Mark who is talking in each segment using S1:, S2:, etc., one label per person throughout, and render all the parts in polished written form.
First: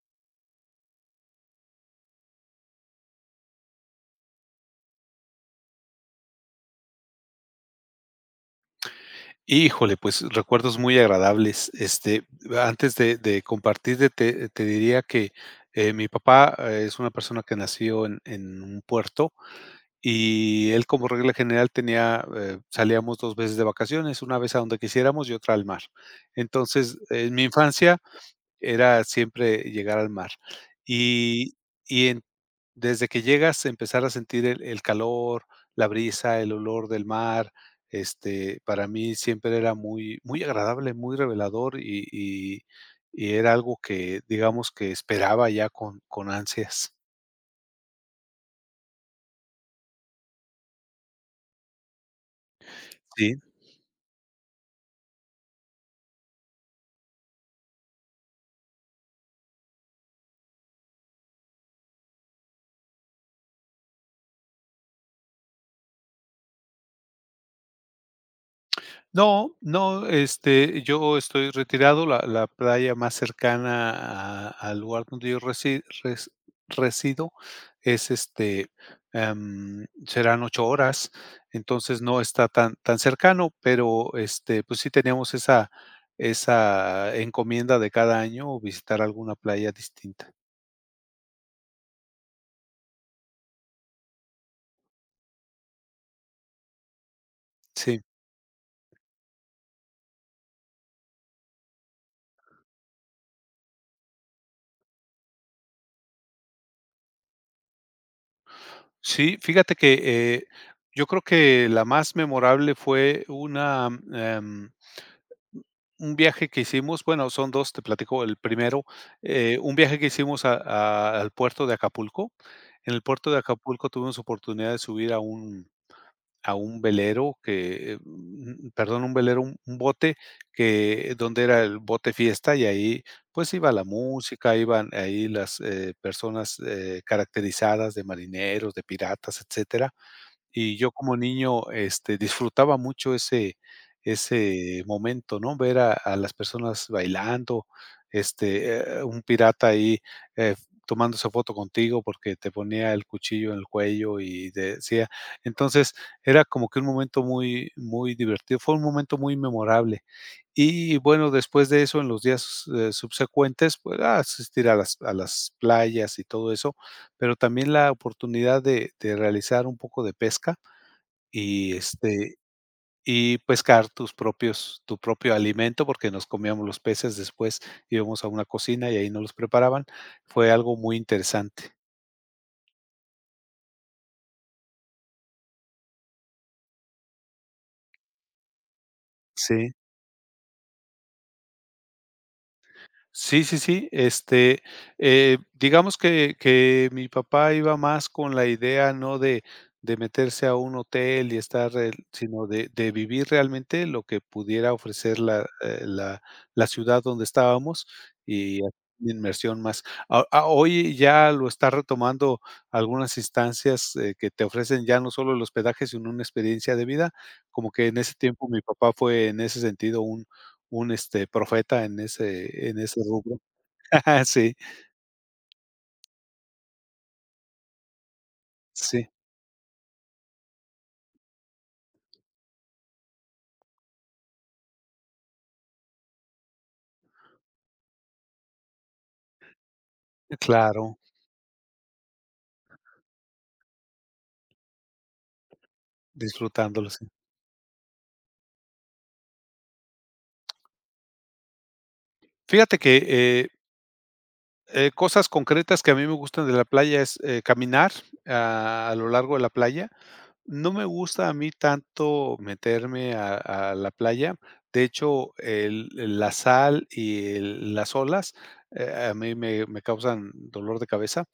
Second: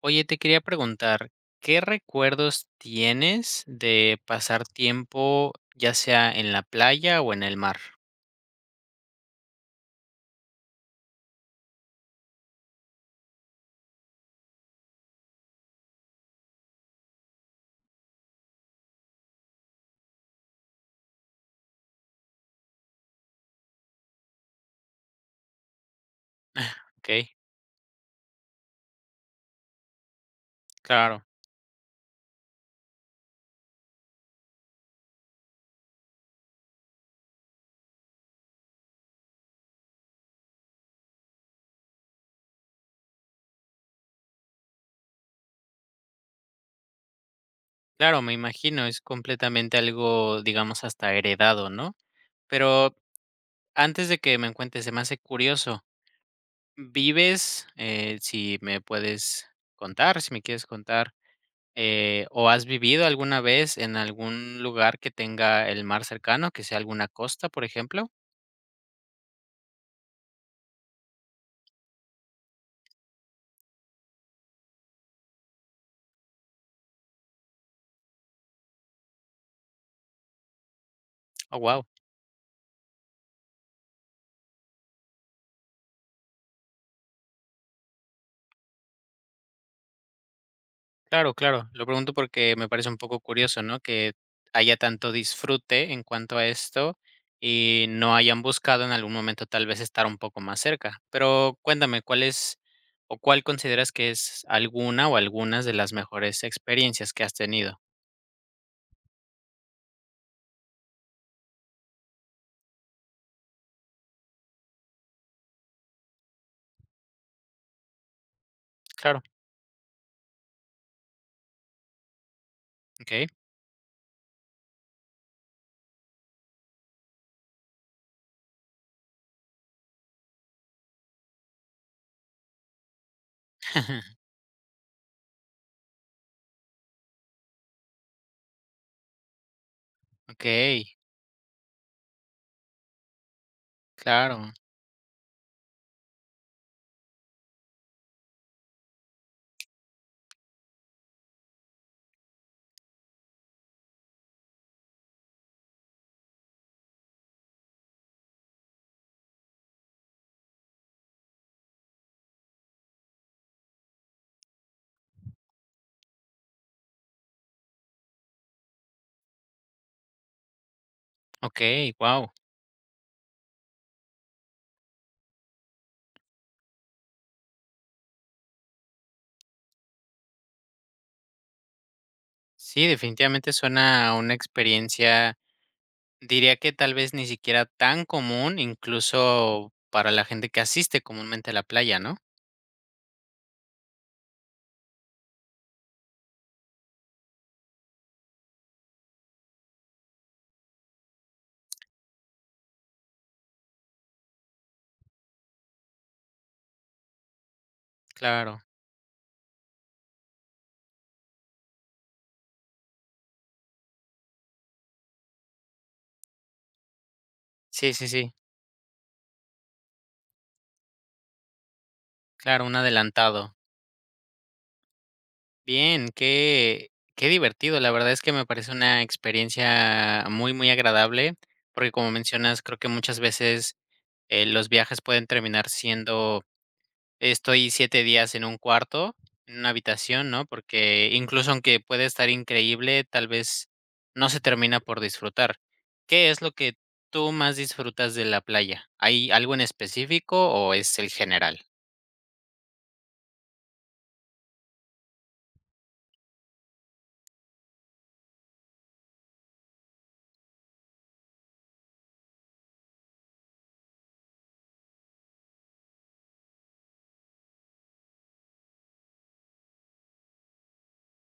S1: Oye, te quería preguntar, ¿qué recuerdos tienes de pasar tiempo, ya sea en la playa o en el mar?
S2: Híjole, pues recuerdos muy agradables. Antes de compartirte, te diría que mi papá es una persona que nació en un puerto y él como regla general tenía, salíamos dos veces de vacaciones, una vez a donde quisiéramos y otra al mar. Entonces, en
S1: Okey,
S2: mi infancia era siempre llegar al mar.
S1: claro,
S2: Y y en Desde que llegas, empezar a sentir el calor, la brisa, el olor del mar, para mí siempre era muy muy agradable, muy revelador y era algo que, digamos, que esperaba ya con ansias.
S1: claro, me imagino, es completamente algo, digamos, hasta heredado, ¿no? Pero
S2: Sí.
S1: antes de que me cuentes, se me hace curioso, ¿vives, si me puedes contar, si me quieres contar, o has vivido alguna vez en algún lugar que tenga el mar cercano, que sea alguna costa, por ejemplo?
S2: No, no, yo estoy retirado. La playa más cercana a al lugar donde yo resido es, serán 8 horas,
S1: Oh, wow.
S2: entonces no está tan cercano, pero, pues sí teníamos esa encomienda de cada año visitar alguna playa distinta.
S1: Claro, claro. Lo pregunto porque me parece un poco curioso, ¿no? Que haya tanto disfrute en cuanto a esto y
S2: Sí.
S1: no hayan buscado en algún momento tal vez estar un poco más cerca. Pero cuéntame, ¿cuál es o cuál consideras que es alguna o algunas de las mejores experiencias que has tenido?
S2: Sí, fíjate que, yo creo que la más memorable fue una, em un viaje que hicimos, bueno, son dos. Te platico el primero,
S1: Claro,
S2: un viaje que hicimos a al puerto de Acapulco. En el
S1: okey.
S2: puerto de Acapulco tuvimos oportunidad de subir a un velero que, perdón, un velero, un bote que donde era el bote fiesta y ahí, pues, iba la música, iban ahí las, personas, caracterizadas de marineros, de piratas, etcétera. Y yo
S1: Okey,
S2: como niño, disfrutaba mucho ese
S1: claro,
S2: ese momento, ¿no? Ver a las personas bailando, un pirata ahí, eh, tomándose foto contigo porque te ponía el cuchillo en el cuello y te decía. Entonces, era como que un momento muy muy divertido, fue un momento muy memorable. Y bueno, después de eso, en los días, subsecuentes, pues, asistir a las playas y todo eso, pero también la oportunidad de realizar un poco de pesca. Y,
S1: okey, wow.
S2: este, y pescar tus propios tu propio alimento, porque nos comíamos los peces, después íbamos a una cocina y ahí nos los preparaban. Fue algo muy interesante.
S1: Sí, definitivamente suena a una experiencia. Diría que tal vez ni siquiera tan común, incluso
S2: Sí.
S1: para la gente que asiste comúnmente a la playa, ¿no?
S2: Sí, sí, sí, digamos que mi papá iba más con la idea, no de meterse a un hotel y estar el, sino de vivir realmente lo que pudiera ofrecer la ciudad donde estábamos y
S1: Claro.
S2: hacer una inmersión más. A hoy ya lo está retomando algunas instancias, que te ofrecen ya no solo el hospedaje, sino una experiencia de vida, como que
S1: Sí,
S2: en
S1: sí,
S2: ese
S1: sí.
S2: tiempo mi papá fue en ese sentido un profeta en
S1: Claro,
S2: ese
S1: un
S2: en ese rubro.
S1: adelantado.
S2: Sí,
S1: Bien, qué divertido. La verdad es que me parece una
S2: sí,
S1: experiencia muy, muy agradable, porque como mencionas, creo que muchas veces, los viajes pueden terminar siendo. Estoy 7 días en un cuarto, en una habitación, ¿no?
S2: claro,
S1: Porque incluso aunque puede estar increíble, tal vez no se termina por disfrutar. ¿Qué es lo que
S2: disfrutándolo, sí.
S1: tú más disfrutas de la playa? ¿Hay algo en específico o es el general?
S2: Fíjate que, eh cosas concretas que a mí me gustan de la playa es, caminar a lo largo de la playa. No me gusta a mí tanto meterme a la playa. De hecho, la sal y el las olas, a mí me causan dolor de cabeza,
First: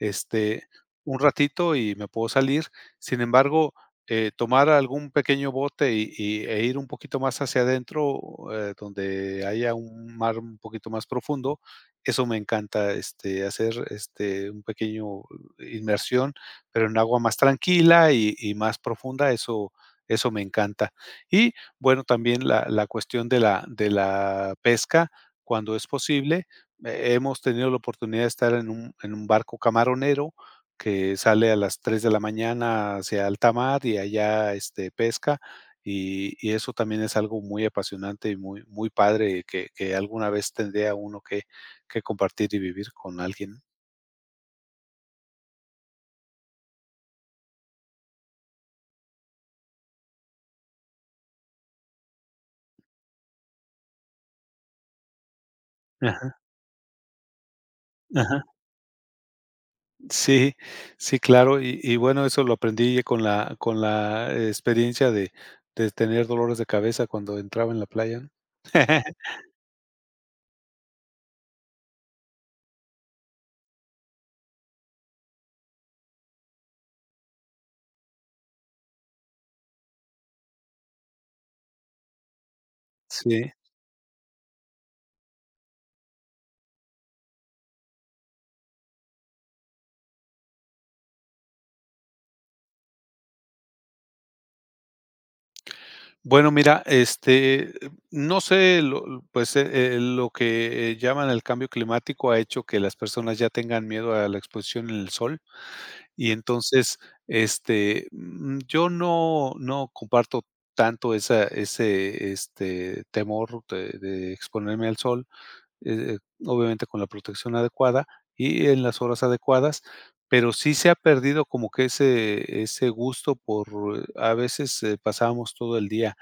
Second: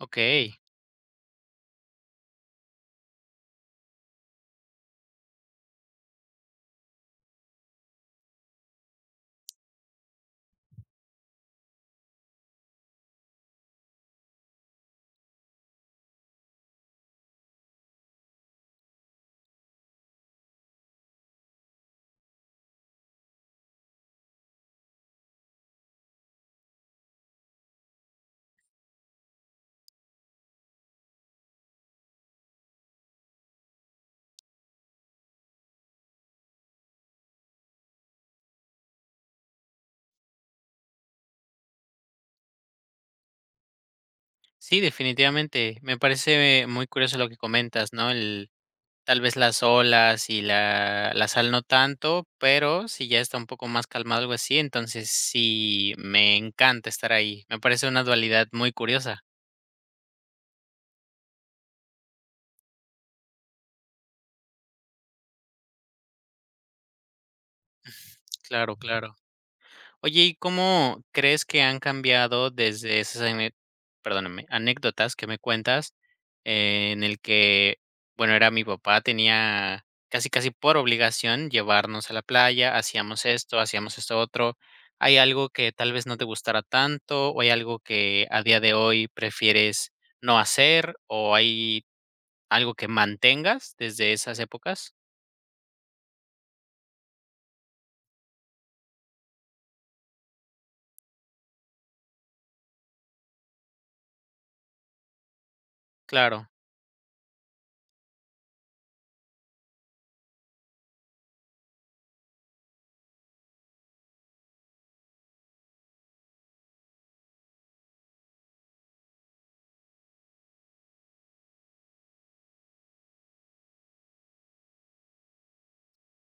S1: Okey.
S2: un ratito y me puedo salir. Sin embargo, tomar algún pequeño bote y ir un poquito más hacia adentro, donde haya un mar un poquito más profundo, eso me encanta, hacer, un pequeño inmersión, pero en agua más tranquila y más profunda, eso me encanta. Y bueno, también la cuestión de la pesca, cuando es posible, he hemos tenido la oportunidad de estar en un barco camaronero que sale a las 3 de la mañana hacia alta mar y allá, pesca, y eso también es algo muy apasionante y muy muy padre que alguna vez tendría uno que compartir y vivir con alguien.
S1: Sí, definitivamente. Me parece muy curioso lo que comentas, ¿no? El, tal vez las olas y la sal no tanto, pero si ya está un poco más calmado, algo así, entonces sí, me
S2: Ajá,
S1: encanta estar ahí. Me parece una
S2: ajá.
S1: dualidad muy curiosa.
S2: Sí, sí, claro. Y bueno, eso lo aprendí con la experiencia de tener dolores de cabeza cuando entraba en la playa, ¿no?
S1: Claro, claro. Oye, ¿y cómo crees que han cambiado desde esas ane, perdóname, anécdotas que me cuentas, en el que, bueno, era mi papá, tenía casi, casi por obligación llevarnos a la playa,
S2: Sí.
S1: hacíamos esto otro? ¿Hay algo que tal vez no te gustara tanto, o hay algo que a día de hoy prefieres no hacer, o hay algo que mantengas desde esas épocas?
S2: Bueno, mira, no sé, lo que llaman el cambio climático ha hecho que las personas ya tengan miedo a la exposición en el sol. Y
S1: Claro,
S2: entonces, yo no comparto tanto esa ese, temor de exponerme al sol, eh, eh, obviamente con la protección adecuada y en las horas adecuadas, pero sí se ha perdido como que ese gusto por, a veces, pasábamos todo el día,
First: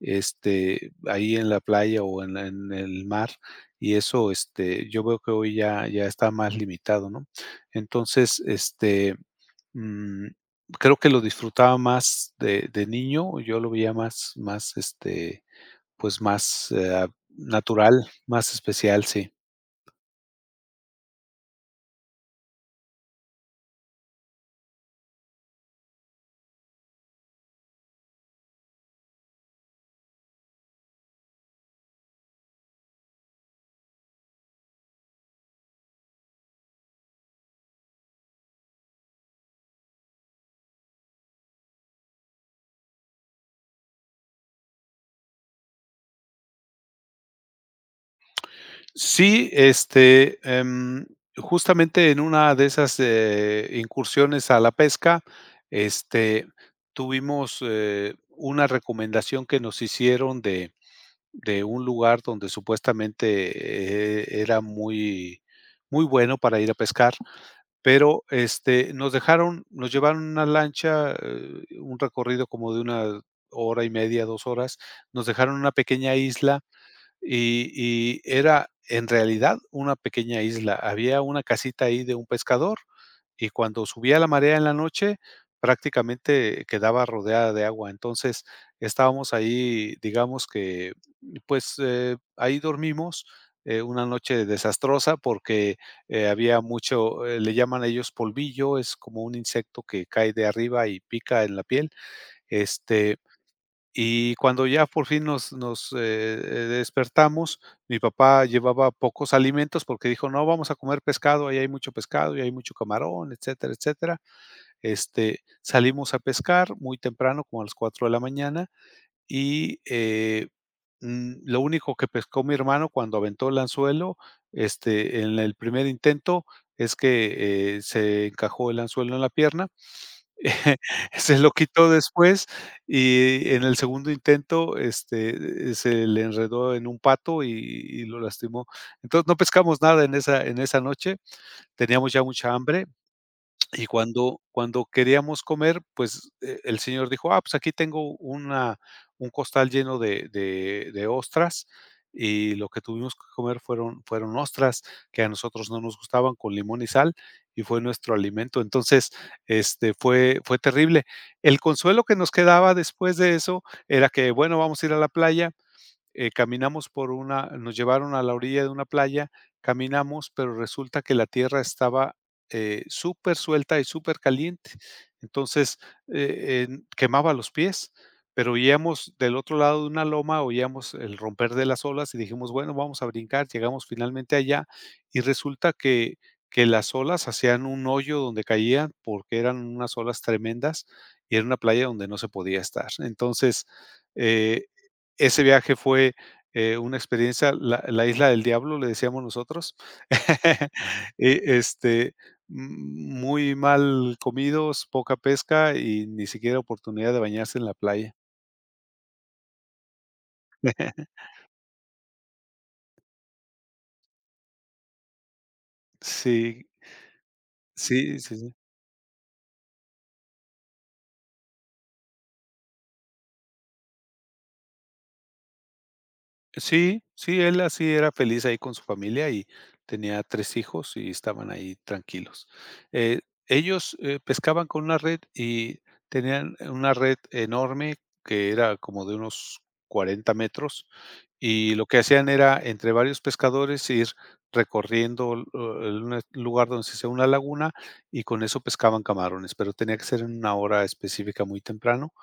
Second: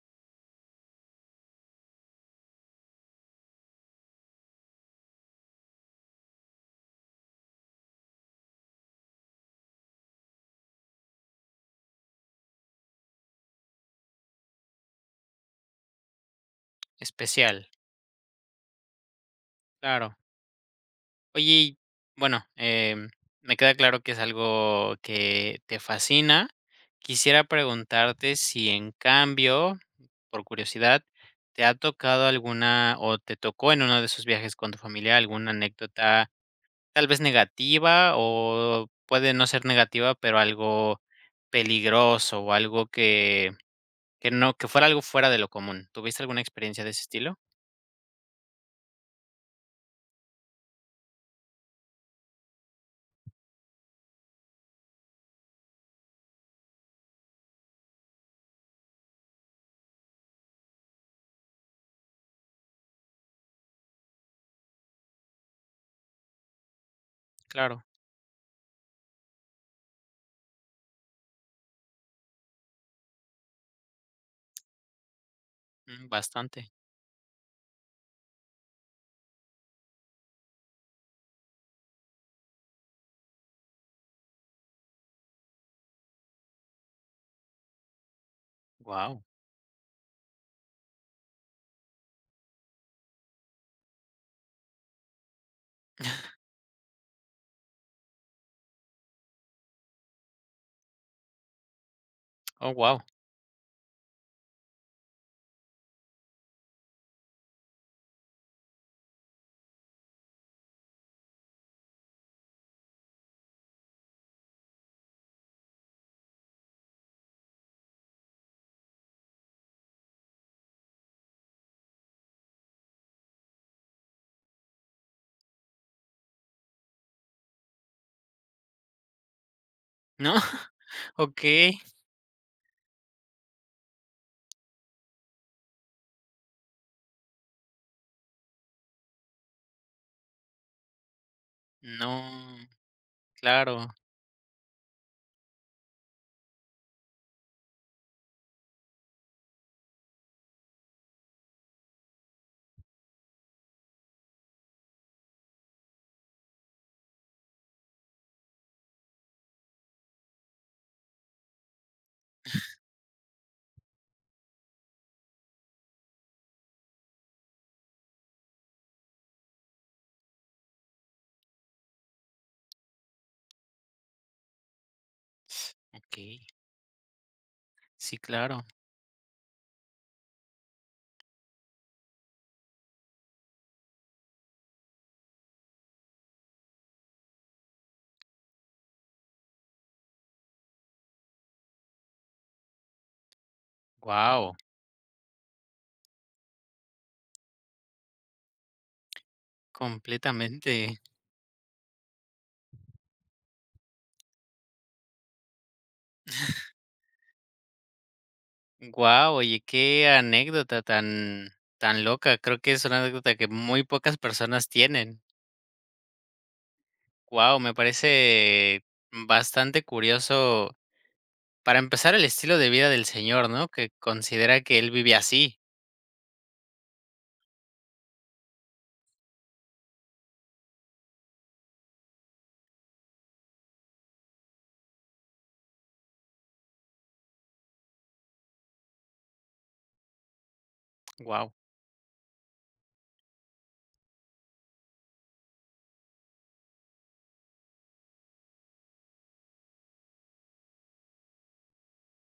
S2: ahí en la playa o en el mar, y eso, yo veo que hoy ya ya está más limitado, ¿no? Entonces, mm, creo que lo disfrutaba más de niño, yo lo veía más
S1: especial,
S2: natural, más especial, sí.
S1: claro. Oye, y bueno, em, me queda claro que es algo que te fascina. Quisiera preguntarte si en cambio, por curiosidad, ¿te ha tocado alguna o te tocó en uno de esos viajes con tu familia alguna anécdota tal vez negativa o puede no ser negativa, pero algo peligroso o algo que no, que fuera algo fuera de lo común? ¿Tuviste alguna experiencia de ese estilo?
S2: Sí, justamente en una de esas, incursiones a la pesca, este, tuvimos, una recomendación que nos hicieron de un lugar donde supuestamente, era muy muy bueno para ir a pescar,
S1: Claro,
S2: pero, nos llevaron en una lancha, un recorrido como de 1 hora y media, 2 horas, nos dejaron una
S1: mm,
S2: pequeña isla,
S1: bastante.
S2: y era en realidad una pequeña isla. Había una casita ahí de un pescador, y cuando subía la marea en la noche, prácticamente quedaba rodeada de agua. Entonces,
S1: Wow.
S2: estábamos ahí, digamos que, pues, ahí dormimos, una noche desastrosa porque, había mucho, le llaman ellos polvillo, es como un insecto que cae de arriba y pica en la piel.
S1: Oh, wow.
S2: este y cuando ya por fin nos despertamos, mi papá llevaba pocos alimentos porque dijo: "No, vamos a comer pescado, ahí hay mucho pescado y hay mucho camarón, etcétera, etcétera". Salimos a pescar muy temprano, como a las 4 de la mañana, y lo único que pescó mi hermano cuando aventó el anzuelo, en el primer intento es que, se encajó el anzuelo en la pierna.
S1: ¿No?
S2: Se lo
S1: Okey.
S2: quitó después y en el segundo intento, se le enredó en un pato y lo lastimó. Entonces, no pescamos nada en esa noche,
S1: No,
S2: teníamos ya mucha hambre y
S1: claro,
S2: cuando queríamos comer, pues, el señor dijo: "Ah, pues aquí tengo una un costal lleno de ostras", y lo que tuvimos que comer fueron ostras que a nosotros no nos gustaban, con limón y sal, y fue nuestro alimento. Entonces, fue terrible. El consuelo que nos quedaba después de eso era que, bueno, vamos a ir a la playa. Caminamos por una Nos llevaron a la orilla de una playa, caminamos, pero resulta que la tierra estaba, súper suelta y súper caliente. Entonces,
S1: okey.
S2: en quemaba los pies,
S1: Sí,
S2: pero
S1: claro.
S2: oíamos del otro lado de una loma, oíamos el romper de las olas y dijimos: "Bueno, vamos a brincar". Llegamos finalmente allá y resulta que las olas hacían un hoyo donde caían, porque eran unas olas tremendas y era una playa donde no se podía estar. Entonces,
S1: Guau,
S2: eh ese viaje fue, una experiencia, la isla del diablo, le decíamos nosotros.
S1: completamente.
S2: Eh, este, Muy mal comidos, poca pesca y ni siquiera oportunidad de bañarse en la playa.
S1: Guau, oye, qué anécdota tan tan loca. Creo que es una anécdota que muy pocas personas tienen.
S2: Sí,
S1: Guau, me
S2: sí, sí, sí.
S1: parece bastante curioso, para empezar, el estilo de vida del señor, ¿no? Que considera que él vive así.
S2: Sí, sí, él así era feliz ahí con su familia y tenía 3 hijos y estaban ahí tranquilos. Eh, ellos, pescaban con una red y tenían una red enorme que era como de unos 40 metros.
S1: Guau.
S2: Y lo que hacían era, entre varios pescadores, ir recorriendo, un lugar donde se hacía una laguna y con eso pescaban camarones, pero tenía que ser en una hora específica muy temprano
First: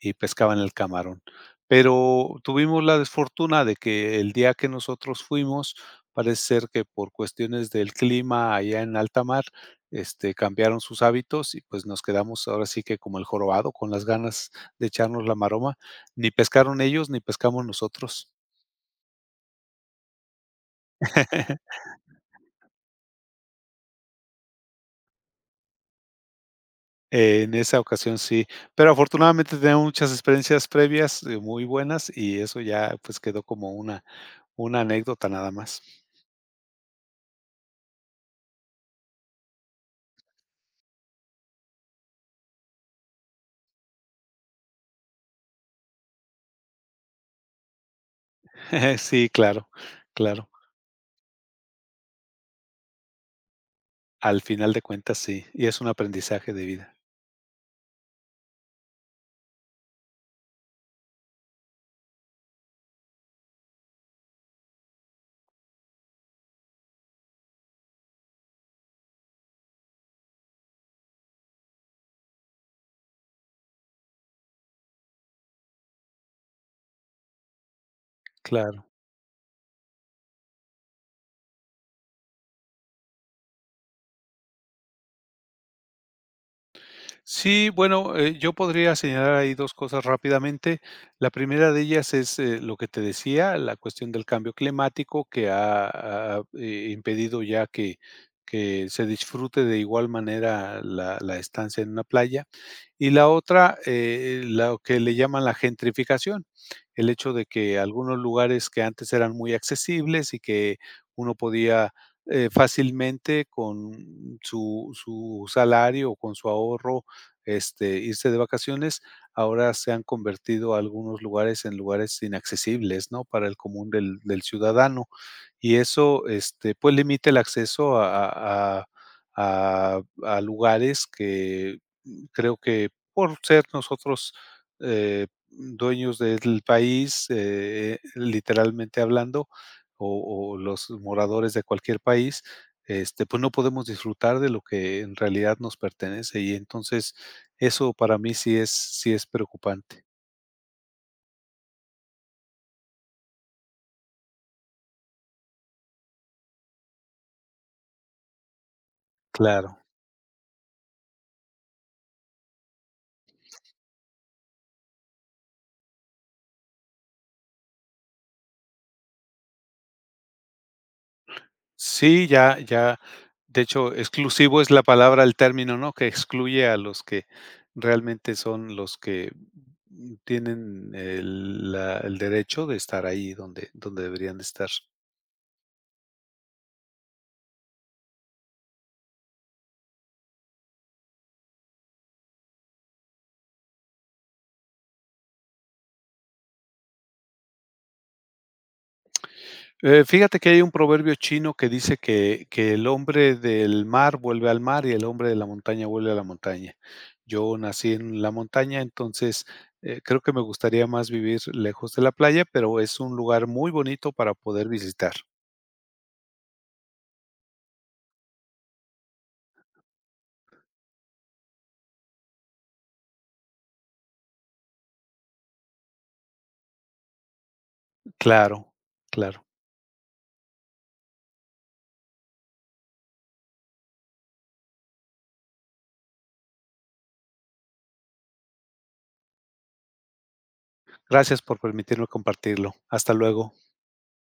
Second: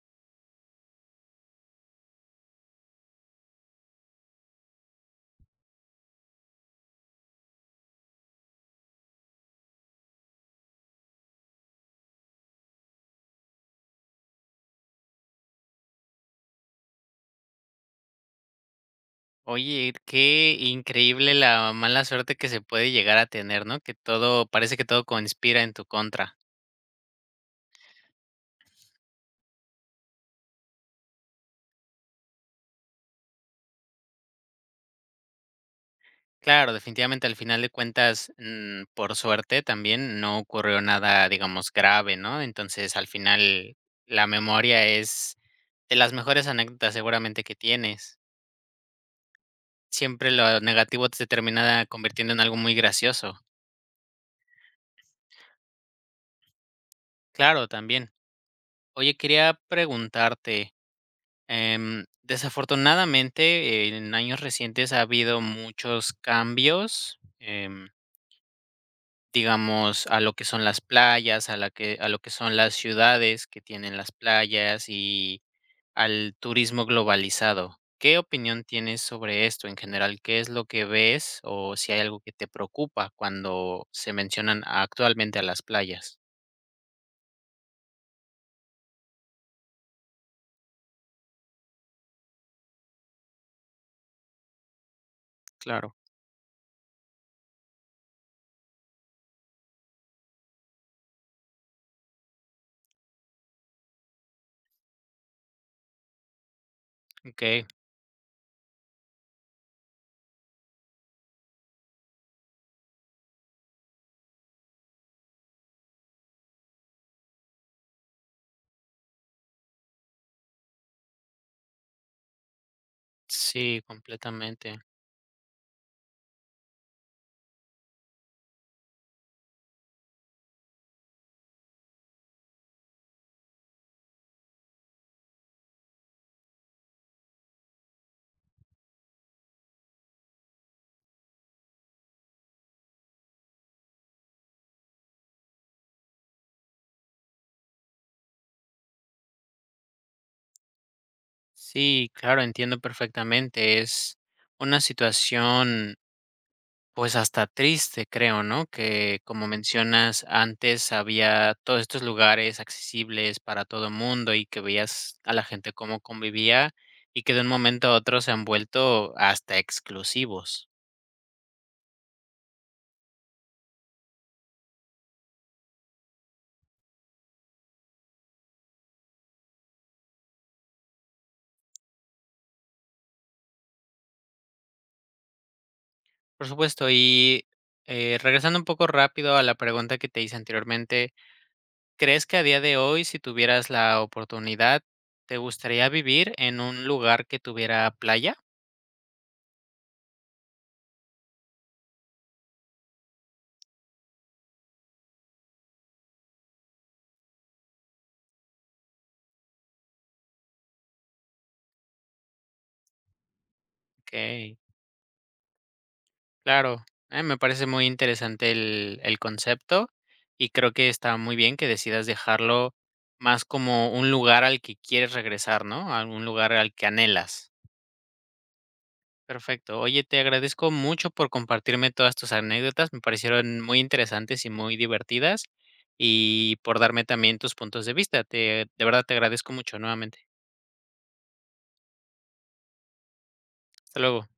S2: y pescaban el camarón. Pero tuvimos la desfortuna de que el día que nosotros fuimos, parece ser que por cuestiones del clima allá en alta mar, cambiaron sus hábitos y pues nos quedamos ahora sí que como el jorobado, con las ganas de echarnos la maroma. Ni pescaron ellos, ni pescamos nosotros.
S1: Oye, qué increíble la mala suerte que se puede llegar a tener, ¿no? Que todo parece que todo conspira en tu contra.
S2: En esa ocasión sí, pero afortunadamente tenía muchas experiencias previas, muy buenas, y eso ya, pues, quedó como una anécdota, nada más.
S1: Claro, definitivamente, al final de cuentas, mm, por suerte también no ocurrió nada, digamos, grave, ¿no? Entonces, al final, la memoria es de las mejores anécdotas seguramente que tienes.
S2: Sí, claro,
S1: Siempre
S2: claro.
S1: lo negativo te termina convirtiendo en algo muy gracioso.
S2: Al final de cuentas, sí, y es un aprendizaje de vida.
S1: Claro, también. Oye, quería preguntarte, em, desafortunadamente, en años recientes ha habido muchos cambios. Em, digamos, a lo que son las playas, a la que a lo que son las ciudades que tienen las playas y al turismo globalizado. ¿Qué opinión
S2: Claro.
S1: tienes sobre esto en general? ¿Qué es lo que ves o si hay algo que te preocupa cuando se mencionan actualmente a las playas?
S2: Sí, bueno, yo podría señalar ahí 2 cosas rápidamente. La primera de ellas es, lo que te decía, la cuestión del cambio climático que ha
S1: Claro,
S2: ha, eh, impedido ya que se disfrute de igual manera la estancia en una playa. Y la otra, lo que le llaman la gentrificación, el hecho de
S1: okey,
S2: que algunos lugares que antes eran muy accesibles y que uno podía, fácilmente con su salario o con su ahorro, irse de vacaciones, ahora se han convertido algunos lugares en lugares inaccesibles, ¿no?, para el
S1: sí,
S2: común del
S1: completamente.
S2: ciudadano, y eso, pues, limita el acceso a lugares que, creo que por ser nosotros, dueños del país, literalmente hablando, o los moradores de cualquier país, pues, no podemos disfrutar de lo que en realidad nos pertenece, y entonces eso para mí sí es preocupante.
S1: Sí, claro, entiendo perfectamente, es una situación. Pues hasta triste, creo, ¿no? Que como
S2: Claro.
S1: mencionas, antes había todos estos lugares accesibles para todo mundo y que veías a la gente cómo convivía y que de un momento a otro se han vuelto hasta exclusivos.
S2: Sí, ya ya, de hecho, exclusivo es la palabra, el término, ¿no?, que excluye a los que realmente son los que tienen el derecho de estar ahí donde deberían de estar.
S1: Por supuesto, y regresando un poco rápido a la pregunta que te hice anteriormente, ¿crees que a día de hoy, si tuvieras la oportunidad, te gustaría vivir en un lugar que tuviera playa?
S2: Fíjate que hay un proverbio chino que dice que el hombre del mar vuelve al mar y el hombre de la montaña vuelve a la montaña. Yo nací en la montaña, entonces, creo que me gustaría más vivir lejos de la playa, pero es un lugar muy bonito
S1: Ok.
S2: para poder visitar.
S1: Claro, me parece muy interesante el concepto y creo que está muy bien que decidas dejarlo más como un lugar al que quieres regresar, ¿no? A un lugar al que anhelas.
S2: Claro, claro.
S1: Perfecto. Oye, te agradezco mucho por compartirme todas tus anécdotas. Me parecieron muy interesantes y muy divertidas y por darme también tus puntos de vista. Te, de verdad te agradezco mucho nuevamente.
S2: Gracias por permitirme compartirlo. Hasta luego.
S1: Hasta luego.